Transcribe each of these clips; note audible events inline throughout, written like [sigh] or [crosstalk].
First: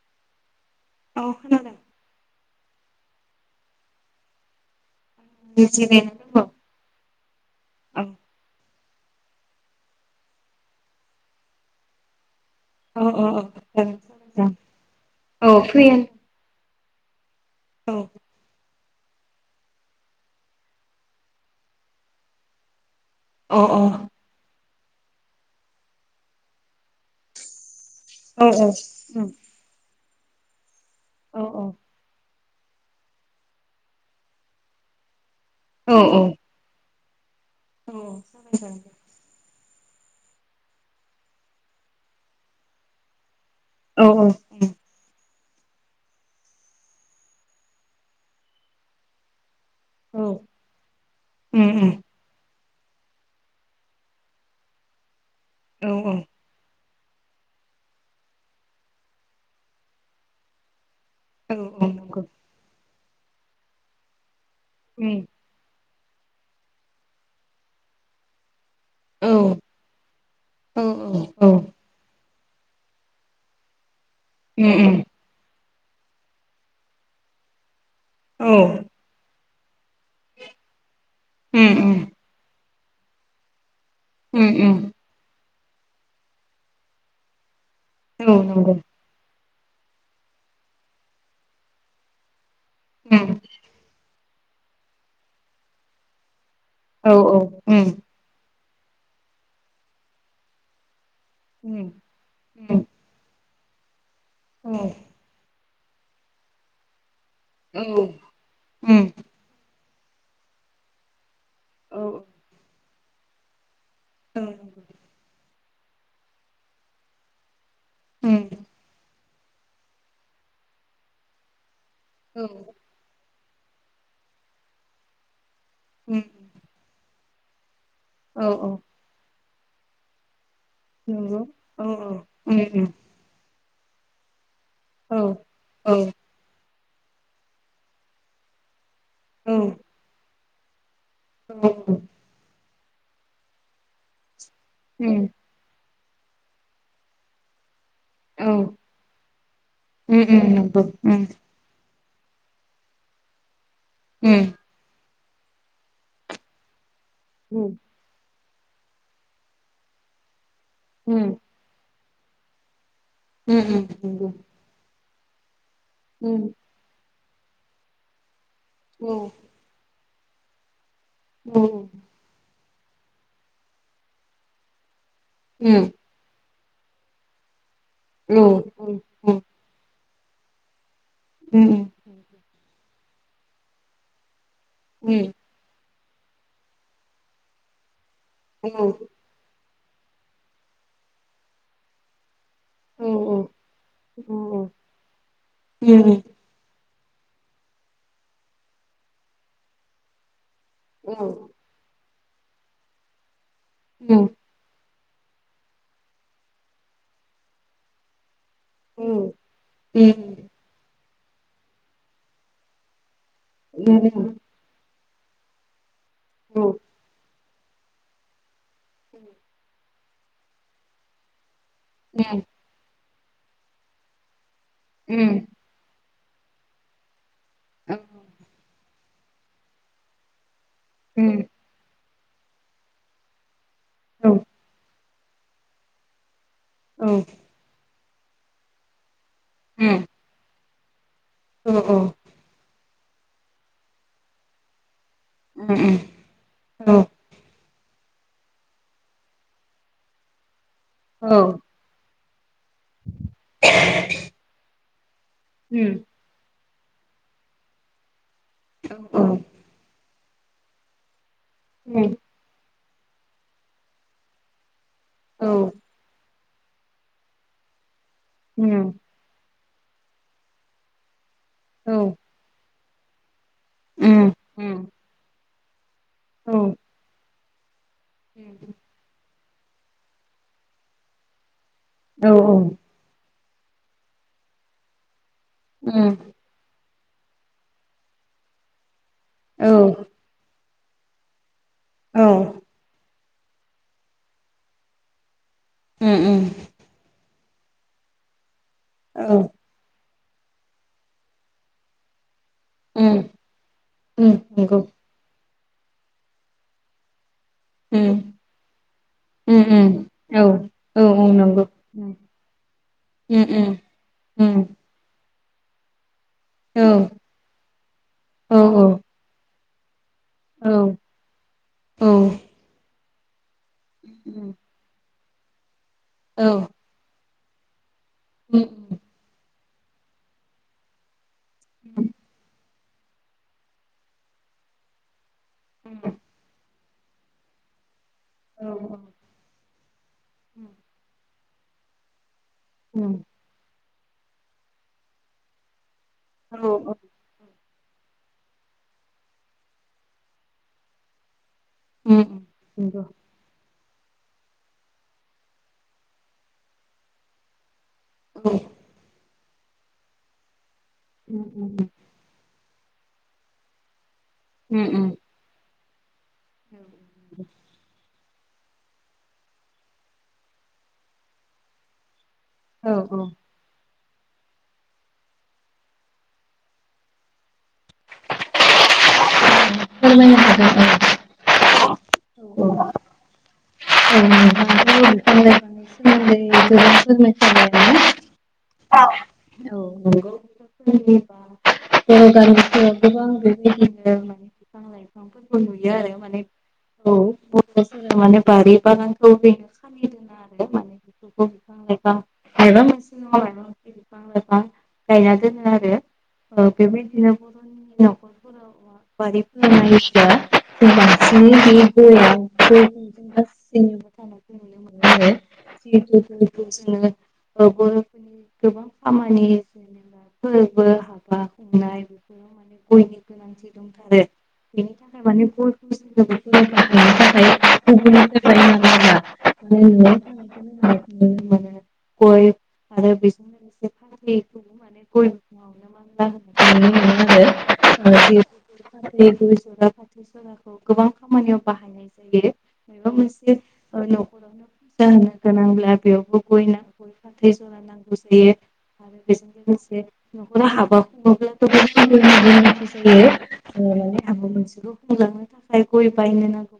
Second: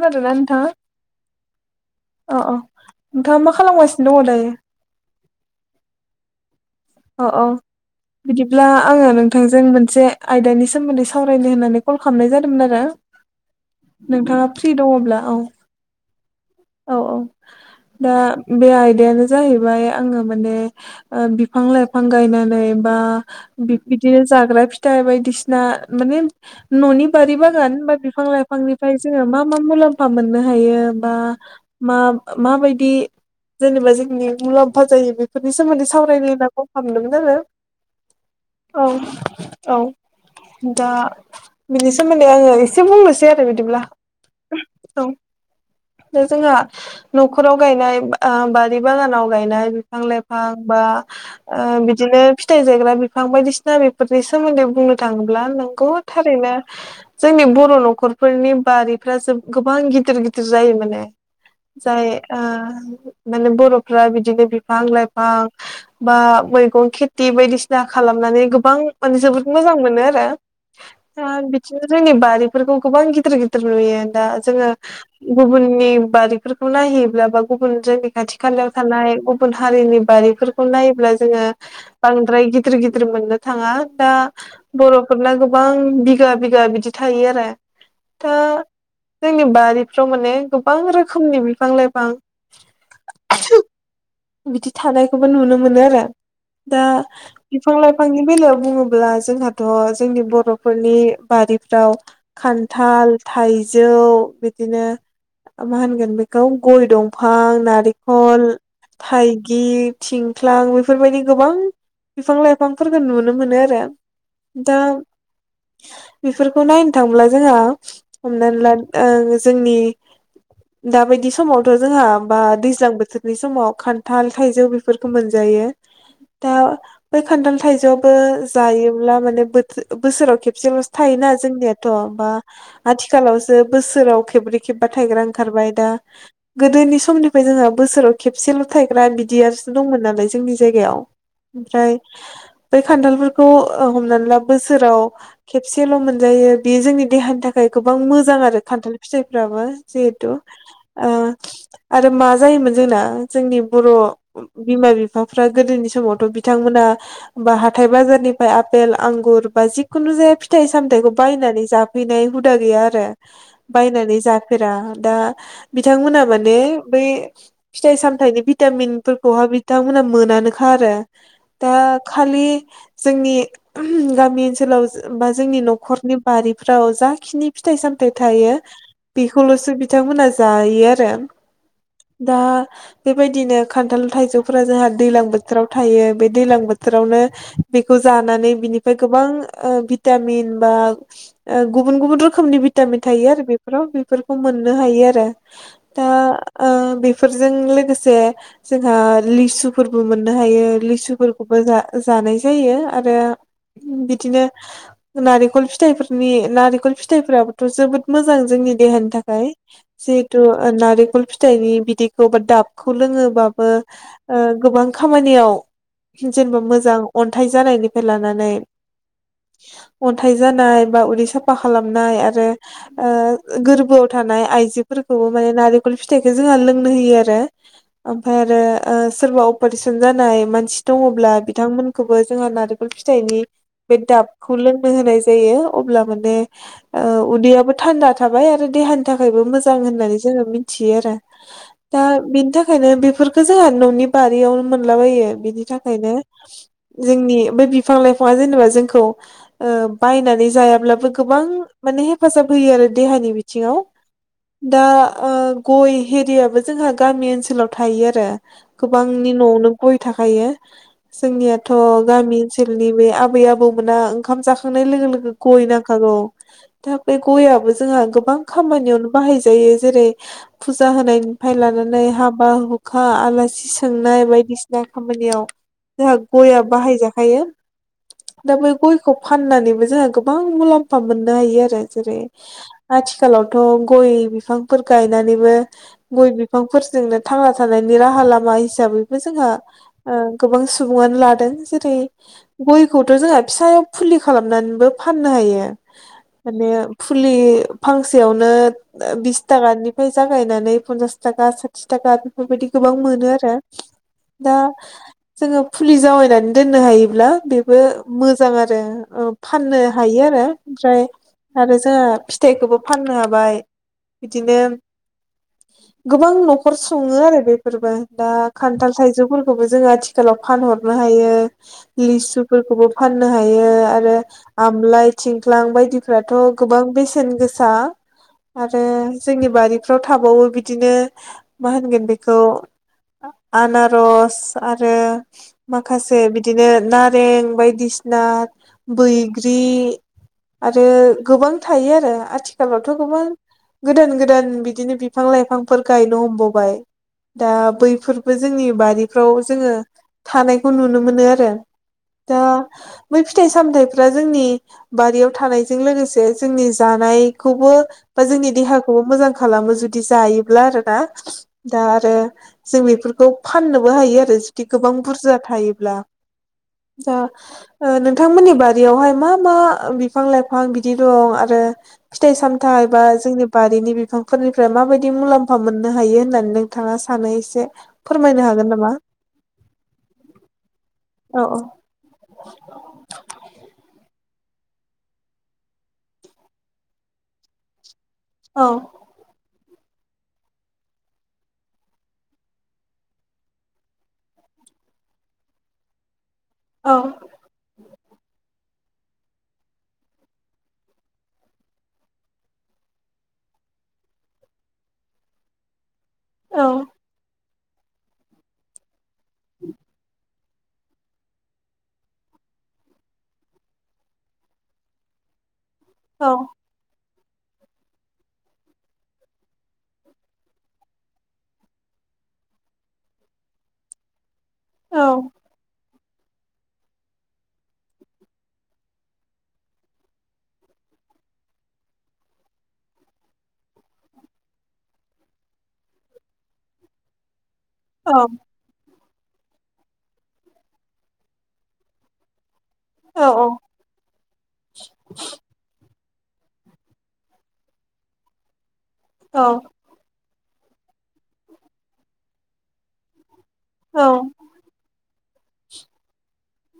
खोनादों ना नोंथाङा? औ खोनादों औ औ नोंथाङा मा खालामगासिनो दङ दायो? [unintelligible] अ औ औ बिदिब्ला आङो नोंथांजों मोनसे आयदानि सोमोन्दै सावरायनो होननानै कल खालामनाय जादोंमोन आरो औ औ जागोन नोंथाङा सावरायजागोन फ्रि दङब्ला औ औ औ औ दा बे आयदायानो जाहैबाय आङो माने ओ बि फां लाइफां गायनानै बा अ औ बिदिनो जाग्रा फिथाइ बायदिसिना माने न'नि बारि बागान बा बिफां औ उम लाइफांनिफ्राय जोङो मा मा मुलाम्फा मोननो हायो बा औ औ मा माबायदि जेनेबा जोंनि मुलाम्फा जायो बे फोरनि सोमोन्दै सावरायजागोन सावरायनो होनना कल खालामदोंमोन दे आरो औ। औ दा बिनि सोमोन्दै आङो एसे बुंनोसै आरो बिदिब्ला। औ औ औ दा जोंहा न'खराव गायनाय ओ बारि बागानाव गायनाय बिफां लाइफां बा उम औ उम ओ उम बिदिनो फिथाइ जायग्रा बिफां बायदिसिना बेफोरनि सोमोन्दै बुंनो। थांब्ला नंगौ औ औ थारैनो जोंनि बर' न'खरफोरनि बारिफ्रा जोब गोबां गिदिर गिदिर जायो माने औ औ जाय नंगौ ओ माने बर'फ्रा बिदिनो बिफां उम लाइफां बा मैगं खेथि बायदिसिना खालामनानै गोबां माने औ जोबोद मोजां मोनो आरो दा औ बिदिनो जोंनि बारि फोरखौ गोबां गिदिर गिदिर नुयो दा उम जोङो। उम गुबुननि बारिफोरखौ नायहैयोब्ला बा गुबुन जोंनि खाथि औ खालायाव थानाय गुबुन हारिनि बारिफोरखौ नायोब्ला जोङो उम उम बांद्राय गिदिर गिदिर मोननो थाङा दा उम उम बर'फोरना गोबां बिगा बिगा बिदि थायो आरो। औ दा नंगौ। जोंनि बारिफ्राव माने गोबां रोखोमनि बिफां-लाइफां उम बिदि थानायखौबो नुनो मोनो आरो दा औ औ बिफां उम लाइफांनि बेलायाव बुङोब्ला। जोंहाथ' जोंनि बर'फोरनि उम बारिफ्राव उम खान्थाल थाइजौ औ बिदिनो मा होनगोन बेखौ गय दं फां नारेंखल, उम थाइगिर, थिंख्लां, बेफोरबायदि गोबां औ औ बिफां लाइफांफोरखौ नुनो मोनो आरो। दा [unintelligible] बेफोरखौ नायनो थांब्ला जोंहा नंगौ हमनानै ला ओं जोंनि दाबायदि समावथ' जोंहा बा उम औ दैज्लां बोथोरनि समाव खान्थाल थाइजौ बेफोरखौ मोनजायो उम दा बै खान्थाल थाइजौआ बो औ जायोब्ला माने बोथोर बोसोराव खेबसेल' थायोना नंगौ औ जोंनियाथ' औ बा उम उम आथि खालावसो बोसोराव खेब्रै खेबबा औ थायग्रा ओंखारबाय दा औ गोदोनि समनिफ्राय जोङो बोसोराव खेबसेल' थायग्रा औ बिदिआसो दंमोन नालाय जोंनि जायगायाव ओमफ्राय बेै खान्थालफोरखौ हमनानै ला बोसोराव उम खेबसेल' मोनजायो बे जोंनि देहानि थाखाय गोबां मोजां औ आरो उम खान्थाल फिथाइफ्राबो उम नंगौ उम जिहेथु' उम ओ आरो मा जायोमोन जोंना जोंनि बर' बिमा बिफा बिफाफ्रा गोदोनि समावथ' बिथांमोना बा हाथाय बाजारनि ओमफ्राय आफपेल आंगुर बा जिखुनु जाया फिथाइ सामथायाइखौ उम बायनानै जाफैनाय हुदा गैया आरो उम बायनानै नंगौ जाफेरा दा बिथांमोना उम माने बै फिथाइ साम थायनि औ भिटामिनफोरखौहाय बिथांमोनहा मोनानोखा आरो औ दा खालि जोंनि गामि ओनसोलाव बा जोंनि उम न'खरनि बारिफ्राव जाखिनि फिथाइ सामथायाइ औ थायो। औ बेखौल'सो बिथांमोना जायो आरो उम दा बेबायदिनो खान्थाल थाइजौफोरा जोंहा दैज्लां बो बोथोराव थायो बे दैलां बोथोरावनो बेखौ जानानै बिनिफ्राय गोबां मिन बि गुबुन गुबुन रोखोमनि बि भिटामिन थायो आरो बेफोराव बेफोरखौ मोननो हायो आरो दा ओ बेफोरजों लोगोसे जोंहा लिसुफोरबो मोननो हायो लिसुफोरखौ बो जा-जानाय जायो आरो बिदिनो नारेंखल फिथाइफोरनि नारेंखल फिथाइफोराबोथ' जोबोद मोजां जोंनि देहानि थाखाय जिहेथु नारेंखल फिथाइनि बिदैखौ बा दाबखौ लोङोबा ए गोबां खामानियाव जेनेबा मोजां अन्थाइ जानायनिफ्राय लानानै [inaudible] अन्थाइ जानाय बा उदै साफा खालामनाय आरो गोरबोआव थानाय आइजोफोरखौबो माने नारेंखल फिथाइखौ जोंहा लोंनो होयो आरो। ओमफ्राय आरो सोरबा अपारेशन जानाय मानसि दङब्ला बिथांमोन खौबो जोंहा नारेंखल फिथाइनि बे दाबखौ लोंनो होनाय जायो अब्ला माने उदैयाबो थान्दा थाबाय आरो देहानि थाखायबो मोजां होननानै जोङो मिथियो आरो दा बिनि थाखायनो बेफोरखौ जोंहा न'नि बारियावनो मोनलाबायो बिनि उम थाखायनो उम औ जोंनि बे बिफां लाइफाङा जेनेबा जोंखौ बायनानै जायाब्लाबो औ गोबां उम माने हेफाजाब होयो आरो देहानि बिथिङाव दा गय हेरियाबो जोंहा गामि ओनसोलाव थायो आरो औ गोबांनि न'आवनो गय थाखायो जोंनिया थ' उम गामि ओनसोलनि बे आबै आबौमोना ओंखाम जाखांनाय लोगो लोगो औ गय नांखागौ। दा बे गयाबबो जोंहा गोबां उम खामानियावनो बायो जेरै फुजा होनायनिफ्राय औ लानानै हाबा हुखा आलासि सोंनाय उम उम बायदिसिना खामानियाव जोंहा औ गया बाहायजाखायो। दा बे गयखौ फाननानैबो जोंहा गोबां मुलाम्फा मोननो हायो आरो जेरै औ औ आथिखालावथ' गय बिफांफोर गायनानैबो उम गय बिफां फोरजोंनो थांना थानायनि राहा लामा हिसाबैबो जोंहा औ गोबां सुबुङानो लादों जेरै औ गयखौथ' जोंहा फिसायाव फुलि खालामनानैबो फाननो हायो उम माने फुलि फांसेयावनो औ बिस थाखानिफ्राय जागायनानै पन्सास थाखा साथि थाखा बेफोरबायदि गोबां उम मोनो आरो उम दा नंगौ जोङो फुलि जावायनानै दोननो हायोब्ला बे बेबो उम मोजां आरो उम फाननो उम हायो आरो औ ओमफ्राय औ औ नंगौ आरो जोंहा उम फिथाइखौबो फाननो उम हाबाय उम उम बिदिनो गोबां न'खर औ सङो आरो बेफोरबो दा औ औ खान्थाल थाइजौफोरखौबो जों आथि खालाव औ फानहरनो उम हायो औ उम लिसुफोरखौबो फाननो हायो आरो उम आमलाय थिंख्लां बायदिफ्राथ' औ औ गोबां बेसेन गोसा। आरो जोंनि बारिफ्राव थाबावो बिदिनो मा होनगोन बेखौ आनारस आरो माखासे बि दिनो नारें बायदिसिना बैग्रि आरो गोबां थायो आरो आथिखालावथ' उम गोबां गोदान गोदान बिदिनो बिफां लाइफांफोर गायनो औ हमबावबाय। औ दा बैफोरबो जोंनि बारिफ्राव जोंङो थानायखौ नुनो मोनो आरो। दा उम नंगौ बै फिथाइ सामथायाइफ्रा जोंनि बारियाव थानायजों लोगोसे जोंनि जानायखौबो बा औ जोंनि देहाखौबो मोजां खालामो जुदि जायोब्ला आरो ना। उम उम दा आरो जों बेफोरखौ फाननोबो हायो आरो जुदि उम गोबां उम बुरजा थायोब्ला [inaudible] दा नोंथांमोननि बारियावहाय मा मा बिफां लाइफां बिदि दं आरो फिथाइ सामथायाइ बा औ औ जोंनि बारिनि बिफांफोरनिफ्राय माबायदि बिदि मुलाम्फा मोननो हायो होननानै नोंथांङा सानो एसे फोरमायनो हागोन नामा? फोरमायनो हागोन। औ औ औ [unintelligible] औ औ नंगौ बर' गामिफोराव गोबां बिदिनो [inaudible] नुयो आरो माने। औ औ जों माने बारि बागानखौ [unintelligible] फां गायना दोनो आरो। ओ बेबायदिनो बर'नि न'खरफोराव बारिफोरना [unintelligible] बांसिन बे गय थानायखौ नुनो मोनो औ आरो। [unintelligible] गोबां खामानि जेनेबा फोरबो [unintelligible] गयनि [unintelligible] औ [unintelligible] [unintelligible] नुनो मोनो गय आरो बेजों लोगोसे फुलि [unintelligible] गय बिफांङावनो मानला होननायखौ नुनो मोनो आरो। औ फाथै गय जला फाथैखौ गोबां खामानियाव बाहायनाय जायो। माबा मोनसे ओ न'खरावनो फुजा होनो गोनांब्ला बेयावबो गय फाथै जरा नांगौ जायो आरो औ बेजों लोगोसे न'खरा हाबा खुंङोब्लाथ' होयो औ [unintelligible] थाखाय गय बायनो नांगौ।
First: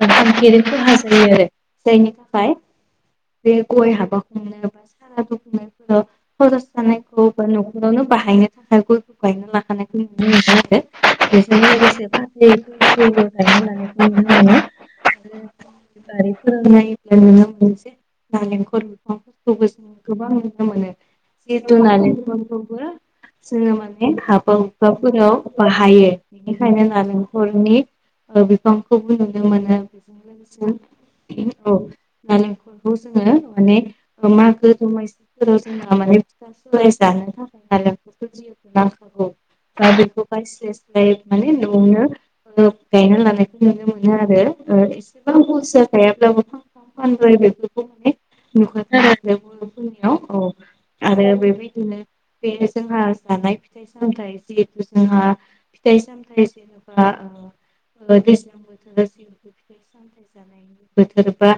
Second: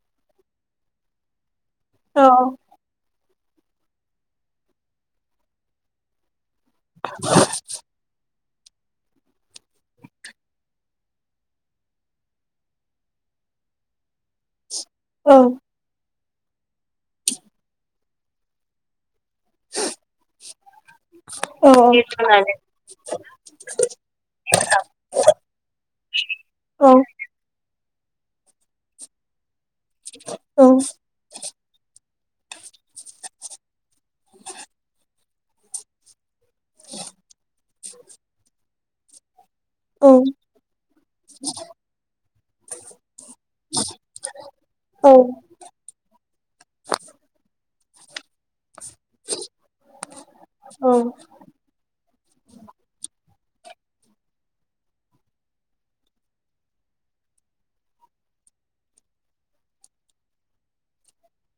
[unintelligible] जायनि औ थाखाय बे गय हाबाखौनो बा सारादुखुमनायफोराव खरस सानायखौ बा न'खरावनो बाहायनो थाखाय गय गायना लाखानायखौ नुनो मोनदों आरो बेजों लोगोसे फाथै फोरबो गायना लानायखौ औ नुनो मोनो। [unintelligible] बो जों गोबां नुनो मोनो जिहेथुु औ औ नालेंखरखौबो जोङो माने हाबा हुखाखाफोराव बाहायो बेनिखायनो नालेंखरनि बिफांखौबो नुनो मोनो बेजों लोगोसे औ। नालेंखलखौ जोङो माने मागो दमासिफोराव जोंहा माने ओमफाय जानो थाखाय नालेंखरफोरखौ जोंनो नांखागौ। दा बेखौ बायस्लाय स्लाय माने न'आवनो गायना लानायखौ नुनो मोनो आरो एसेबां बुरजा गायाब्लाबो फांफा फांनै बेफोरखौ माने नुखाथारो आरो बर'फोरनियाव औ आरो बेबायदिनो बे जोंहा जानाय फिथाइ सामथाय जिहेथु जोंहा फिथाइ सामथाय जेन'बा दैज्लां बोथोर बोथोर बा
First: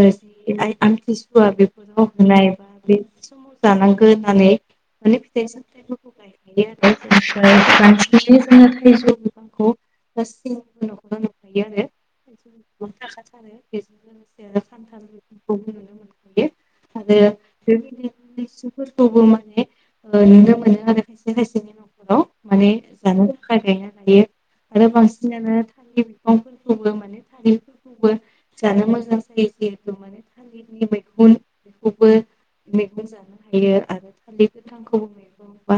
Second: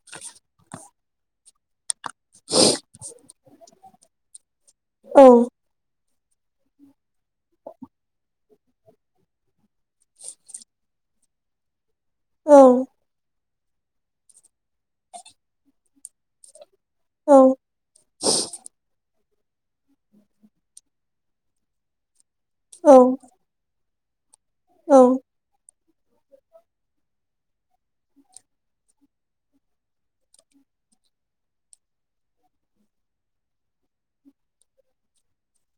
जि आमथिसुवा बेफोराव मोननाय बे समाव जानांगोन होननानै माने फिथाइ सामथाइफोरखौ गायखायो आरो ओमफ्राय बांसिनानो जोङो थाइजौ बिफांखौ [unintelligible] [inaudible] [inaudible] आरो बेबायदिनो [unintelligible] माने नुनो मोनो आरो खायसे खायसेनि न'खराव माने जानो थाखाय गायना लायो। आरो बांसिनानो थालिर बिफांफोरखौबो माने थालिरफोरखौबो। जानो मोजां जायो जिहेथु माने थालिरनि मैगुन बेखौबो। मैगं जानो हायो आरो [inaudible] बा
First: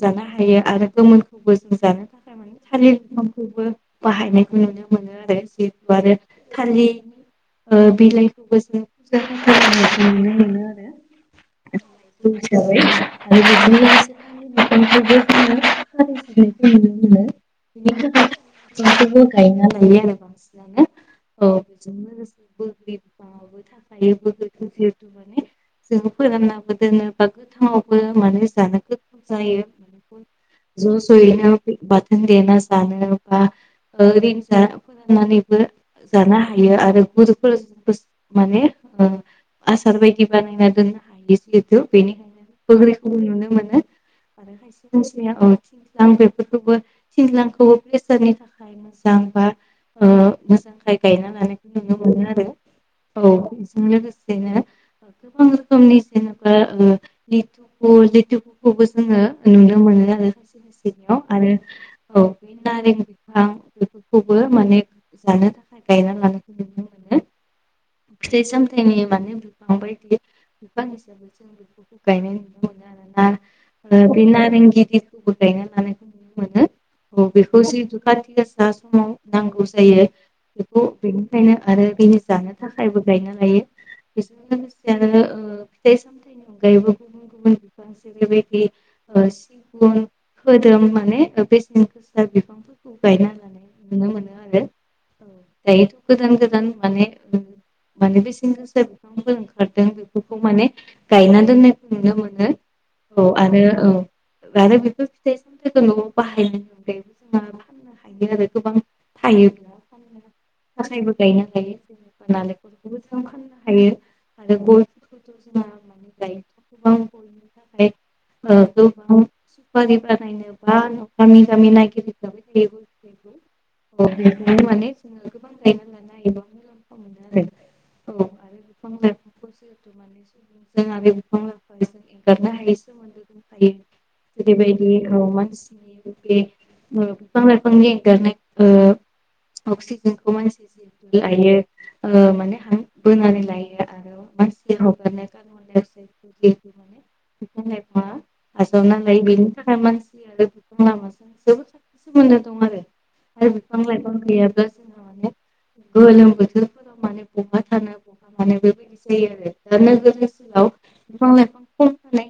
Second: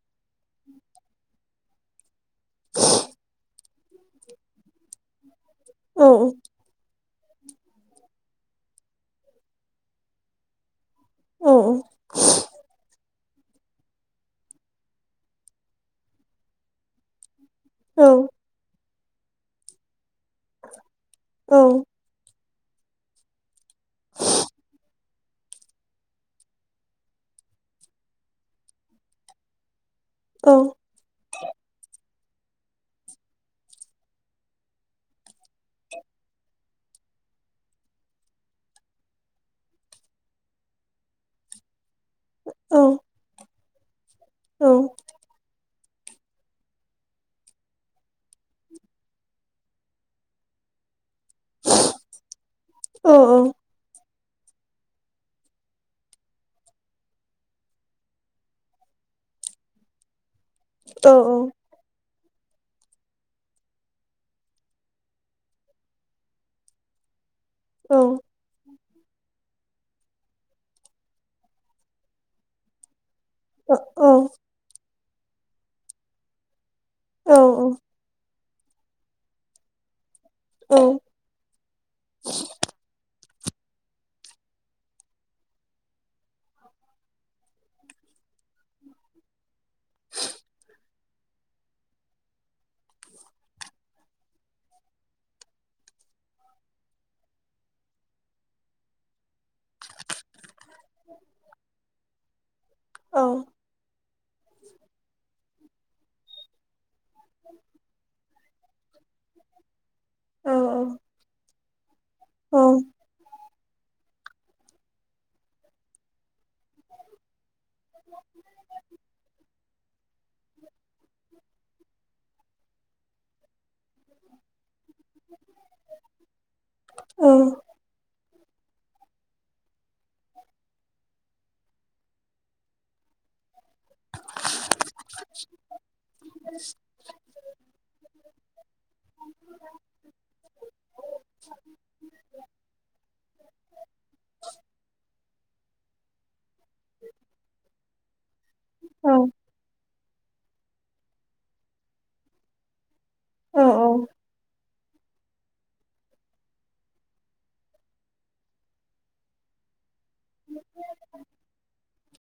जानो हायो आरो गोमोनखौबो जों जानो थाखाय माने थालिर बिफांखौबो बाहायनायखौ नुनो मोनो आरो जि आरो थालिरनि बिलाइखौबो जों फुजा फानाय नुनो मोनो आरो हिसाबै आरो बिदिनो [unintelligible] जोङो [unintelligible] नुनो मोनो। बेनि थाखाय [inaudible] [inaudible] जोङो फोराननाबो दोनो बा गोथाङावबो माने जानो गोथाव जायो औ। जसयनो बाथोन देना जानो बा रिन्ज फोराननानैबो जानो हायो आरो गुरुफोर माने आसार बायदि बानायना दोननो हायो। बेनिखायनो [unintelligible] नुनो मोनो आरो औ औ खायसे [unintelligible] थिन्लां बेफोरखौबो थिन्लांखौबो प्रेसारनि थाखाय मोजां बा मोजांखाय गायना लानायखौ नुनो मोनो आरो औ बेजों लोगोसेनो गोबां रोखोमनि जेनेबा ओ लेतुखुखौबो जोङो नुनो मोनो आरो हसे औ खायसेनियाव आरो औ। बे नारें बिफां बेफोरखौबो माने जानो थाखाय गायना लानायखौ नुनो मोनो औ। फिथाइ सामथाइनि माने बिफां बायदि बिफां हिसाबै जों बेफोरखौ गायनाय नुनो मोनो औ आरोना। बे नारेंगिरिखौबो गायना लानायखौ नुनो मोनो। औ बेखौ जिहेथु खाथि गसा समाव नांगौ जायो औ बेखौ बेनिखायनो आरो बिनि जानो थाखायबो गायना लायो। बेजों लोगोसेनो ओ फिथाइ सामथाइनि अनगायैबो गुबुन गुबुन बिफां जेरैबायदि सिगुन खोदोम माने बेसेन गोसा बिफांफोरखौ गायना होनानाय नुनो मोनो आरो। दायोथ गोदान गोदान माने माने बेसेन गोसा बिफांफोर ओंखारदों बेफोरखौ माने गायना दोननायखौ नुनो मोनो औ आरो औ। आरो बेफोर फिथाइ सामथायाइखौ न'आव बाहायनो बो जोंहा फाननो हायो आरो गोबां थायोब्ला गासैबो गायनालायो औ। थां फाननो हायो आरो गयफोरखौथ' जों [unintelligible] [inaudible] बा नाम जमिन हख मान जोङो गोबां लायनानै लानायबां मुलाम्फा मोनो आरो औ आरो बिफां लाइफां आरो बे बिफां लाइफां एंगारनो हायैसोमोन् जेरैबायदि औ मानसि बे बिफां लाइफांनि एंगारनाय ओ अक्सिजेनखौ मानसि जिहेथु लायो माने हां बोनानै लायो आरो मानसि हगारनाय कार्बन डाइ अक्साइडखौ आसामाव नालाय औ बेनि थाखाय मानसि आरो बिफां लामाजों जोबोोर स सोमोन्दो दं आरो औ औ आरोाय बांस गोलोम बोथोरफोराव माने बहा थानो बहा हानो बेबायदि जायो आरो दा नोगोर ओनसोलाव म बिफां - लाइफां खम थानाय